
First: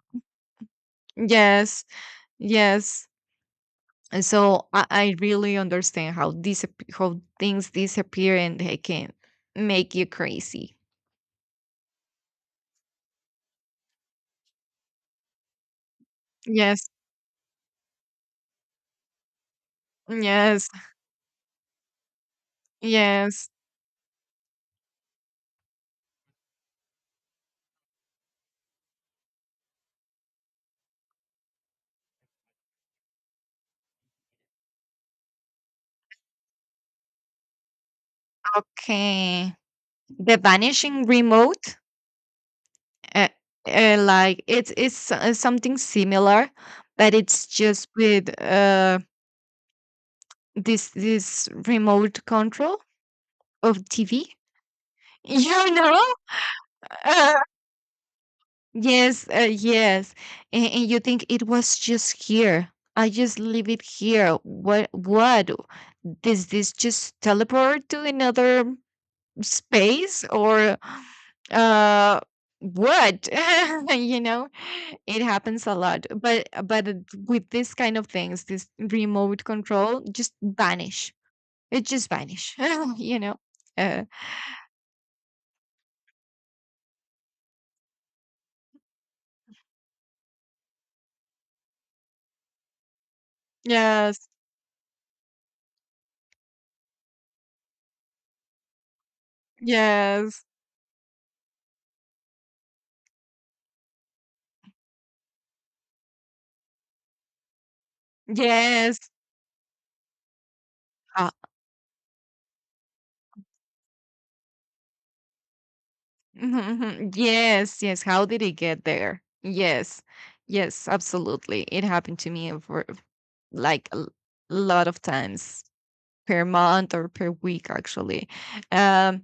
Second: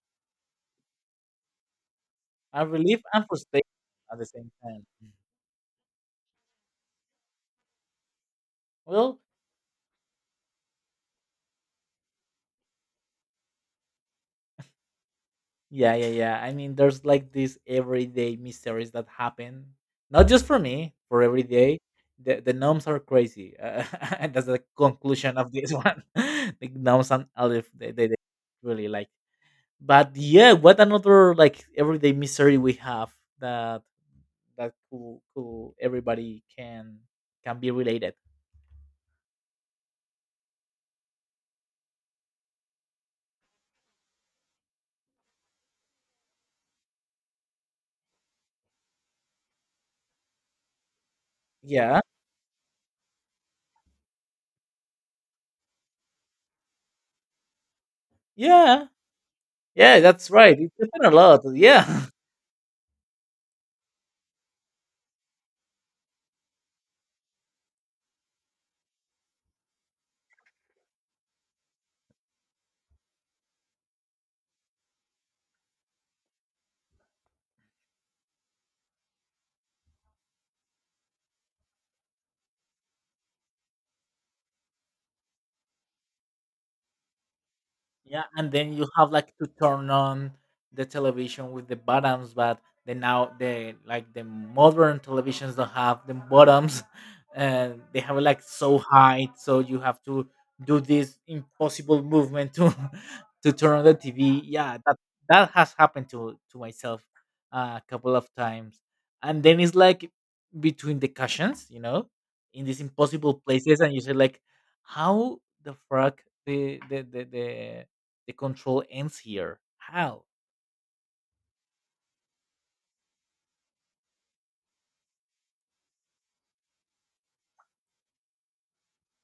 A: yes,
B: I'm relieved
A: yes.
B: and frustrated at
A: And
B: the same
A: so
B: time.
A: I really understand how things disappear, and they can
B: Well,
A: make you crazy.
B: yeah, yeah, yeah. I mean,
A: Yes,
B: there's like these everyday mysteries that happen, not just for
A: yes,
B: me, for every day. The gnomes are
A: yes.
B: crazy. And that's the conclusion of this one. The gnomes and Aleph, they really like. But yeah, what another like everyday misery we have, that, that cool, cool everybody can be related.
A: Okay. The vanishing remote, uh, like, it's something similar, but it's just with this
B: Yeah,
A: remote control of TV. You know? Uh,
B: yeah,
A: yes,
B: yeah.
A: yes.
B: That's right.
A: And,
B: It
A: and you
B: happened a
A: think
B: lot.
A: it was
B: Yeah.
A: just here. I just leave it here. What does this just teleport to another space? Or uh what? You know, it happens a lot. But with this kind of things, this remote control just vanish. It just vanish. You know, uh,
B: Yeah, and then you have like to turn on the television with the buttons, but the now the like the
A: yes,
B: modern televisions don't have the bottoms, and they have like so high, so you have to
A: yes,
B: do this impossible movement to to turn on the TV. Yeah, that that has happened to myself a couple of times,
A: yes,
B: and then it's like between the
A: uh,
B: cushions, you know, in these impossible places, and you say like, how the fuck the the
A: yes, yes, how
B: the
A: did it
B: control
A: get
B: ends
A: there?
B: here.
A: Yes,
B: How?
A: yes, absolutely. It happened to me for like lot of times per month or per week, actually. um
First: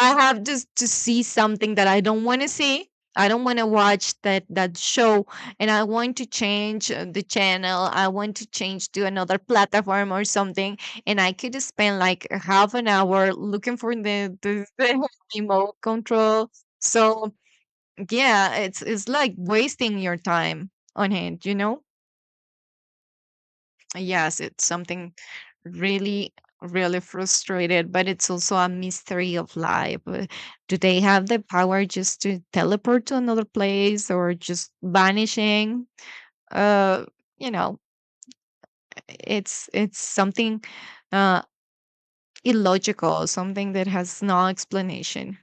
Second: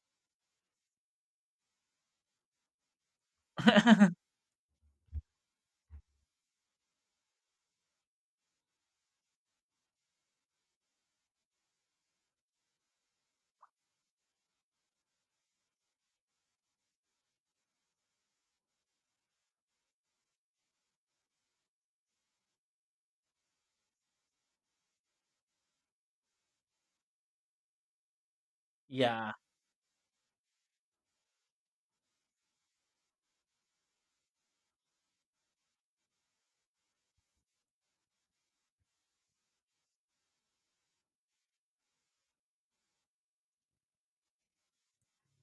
A: I have just to see something that I don't want to see. I don't want to watch that show, and I want to change the channel. I want to change to another platform or something, and I could spend like a half an hour looking for the remote control. So yeah, it's like wasting your time on it. Yes, it's something really, really frustrated, but it's also a
B: Yeah.
A: mystery of life. Do they have the power just to teleport to another place or just vanishing? Uh, you know, it's something uh illogical, something that has no explanation.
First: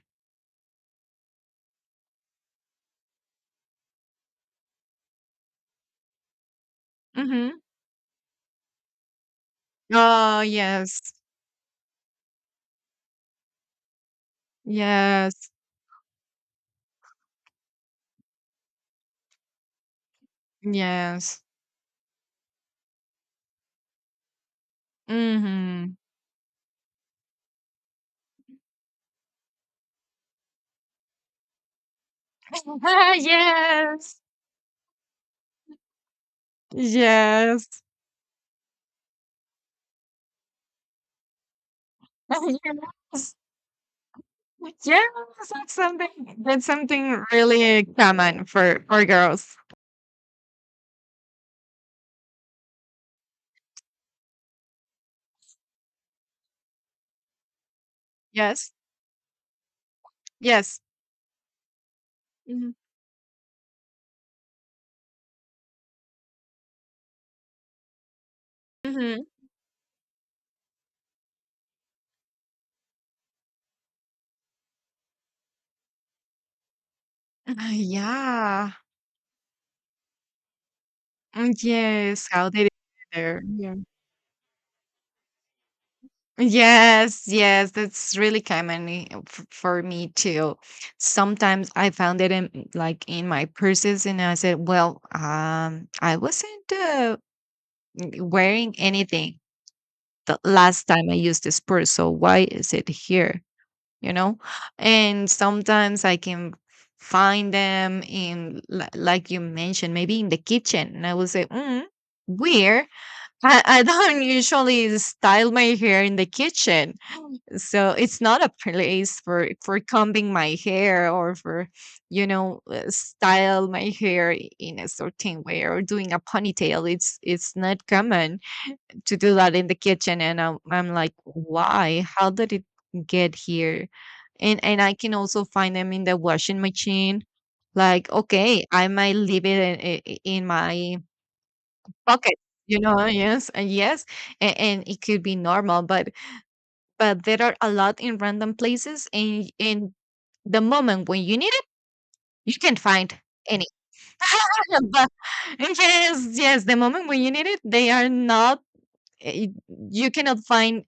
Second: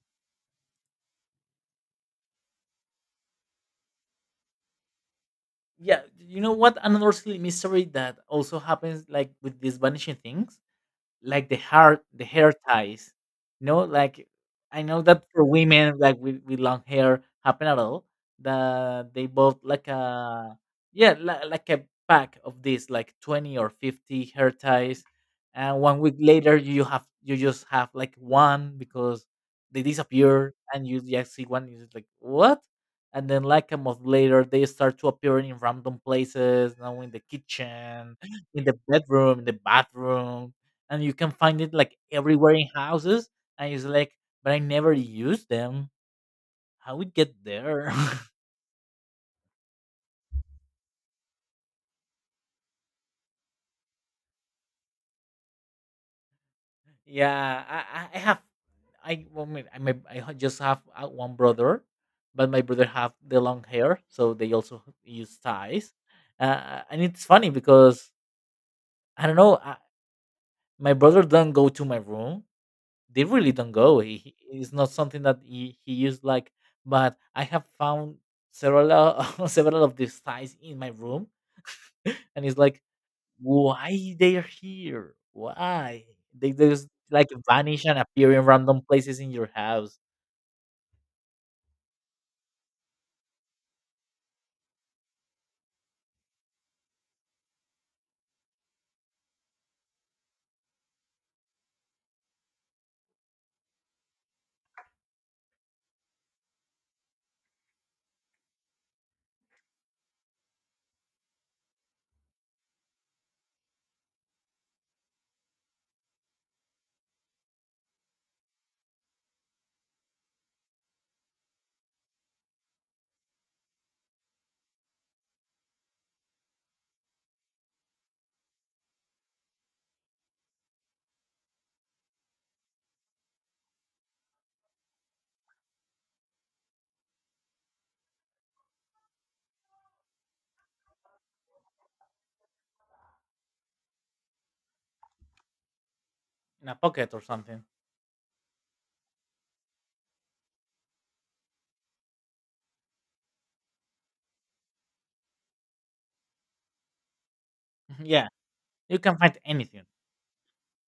B: Yeah. You know what? Another silly
A: Mm-hmm.
B: mystery that also happens like with these vanishing
A: Oh,
B: things,
A: yes,
B: like the hair, the hair ties. No, like I know that for
A: yes,
B: women like with long hair happen at all. That they bought like a, yeah,
A: yes.
B: like a pack of these, like 20 or 50 hair ties. And
A: Mm-hmm.
B: 1 week later you have, you just have like one, because they disappear and you just see one, is like, what? And then like a month
A: Yes,
B: later they start to appear in random places, now in the
A: yes.
B: kitchen, in the bedroom, in the bathroom, and you can find it like everywhere in houses.
A: Yes.
B: And it's like, but I never
A: Yeah,
B: use
A: that's
B: them.
A: something that's
B: How we
A: something
B: get
A: really
B: there?
A: common for girls.
B: Yeah, I have,
A: Yes.
B: I well, I mean, I, may, just
A: Yes.
B: have one brother, but my
A: Hmm.
B: brother have the long hair, so they also use ties. And it's funny because
A: Hmm.
B: I don't know, I, my brother don't go to my room, they really don't go. It's not something that he used like. But I have found
A: Yeah.
B: several of these ties in my room,
A: Mm, yes.
B: and
A: How
B: it's
A: did it
B: like,
A: get there? Yeah.
B: why they are here? Why they just like
A: Yes, yes,
B: vanish and
A: that's
B: appear
A: really
B: in random
A: common,
B: places in your
A: for
B: house,
A: me too. Sometimes I found it in like in my purses, and I said, "Well, I wasn't wearing anything the last time I used this purse, so why is it here?" you know and sometimes I can find them in, like you mentioned, maybe in the kitchen, and I will say, weird. I don't usually style my hair in the kitchen, so it's not a place for combing my hair, or for you know style my hair in a certain way, or doing a ponytail. It's not common to do that in the kitchen. And I'm like, why, how did it get here? And I can also find them in the washing machine, like, okay, I might leave it in my pocket, you know? Yes, and, yes, and it could be normal,
B: in a pocket or
A: but there are
B: something?
A: a lot in random places. And in the moment when you need it, you can find any. But yes, yes, the moment when you need it, they are
B: Yeah,
A: not.
B: you can find
A: eh,
B: anything.
A: you cannot find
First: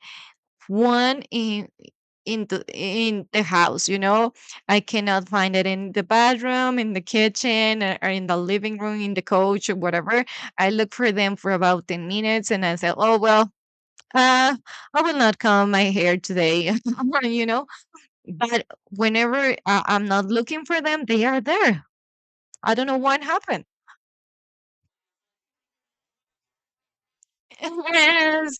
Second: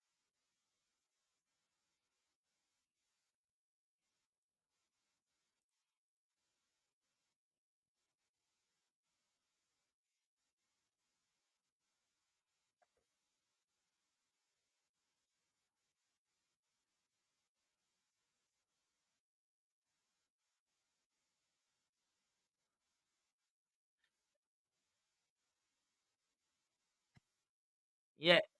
A: one in the house, I cannot find it in the bathroom, in the kitchen, or in the living room, in the couch, or whatever. I look for them for about 10 minutes, and I say, oh well, uh I will not comb my hair today. You know. But whenever I'm not looking for them, they are there. I don't know what happened.
B: Yeah.
A: Yes,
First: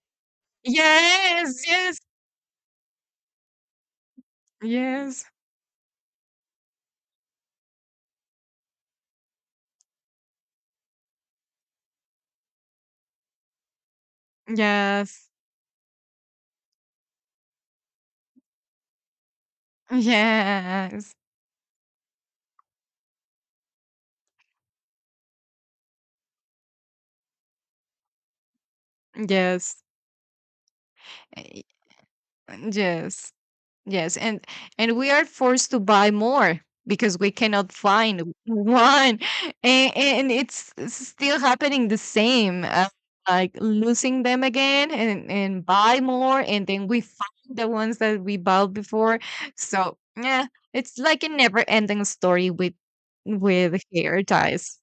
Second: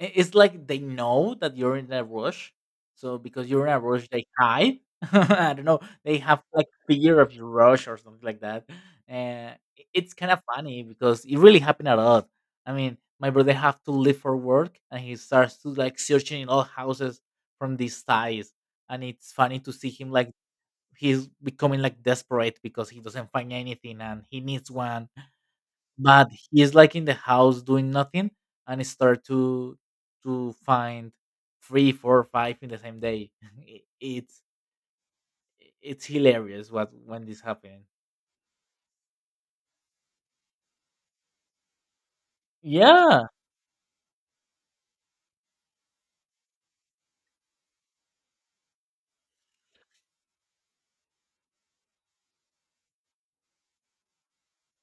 B: It's like they know that
A: yes,
B: you're in a rush. So because you're in a rush, they hide.
A: yes,
B: I don't know. They have like fear of your rush or something like that. And it's kind of funny because it really happened a lot. I mean, my brother have to leave for work and he
A: yes,
B: starts to like searching in all houses from these ties. And it's funny to see him like
A: yes,
B: he's becoming like desperate because he doesn't find anything and he needs one, but he is like in the house doing nothing and start to
A: yes,
B: to find
A: yes.
B: 3 4 5 in the same day.
A: Yes,
B: I-
A: yes,
B: it's
A: and we are forced to
B: it's
A: buy more,
B: hilarious what
A: because
B: when
A: we
B: this
A: cannot
B: happens.
A: find one. And it's still happening the same,
B: Yeah,
A: like losing them again, and buy more, and then we find the ones that we bought before. So yeah, it's like a never-ending story with hair ties.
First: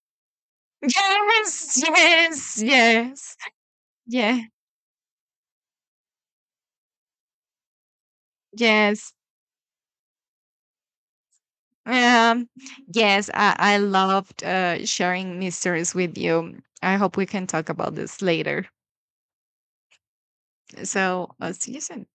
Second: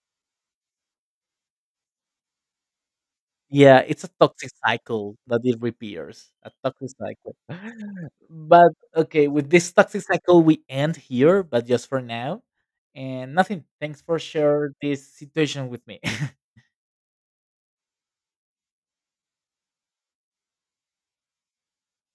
A: Yes, yes, yes,
B: yeah, it's a
A: yeah,
B: toxic cycle that it repeats, a toxic cycle. But
A: yes.
B: okay, with this toxic cycle we end here, but just for now.
A: Um, yes,
B: And
A: I,
B: nothing,
A: I
B: thanks for
A: loved
B: sharing this
A: sharing
B: situation with
A: mysteries
B: me.
A: with you. I hope we can talk about this later. So, see you soon.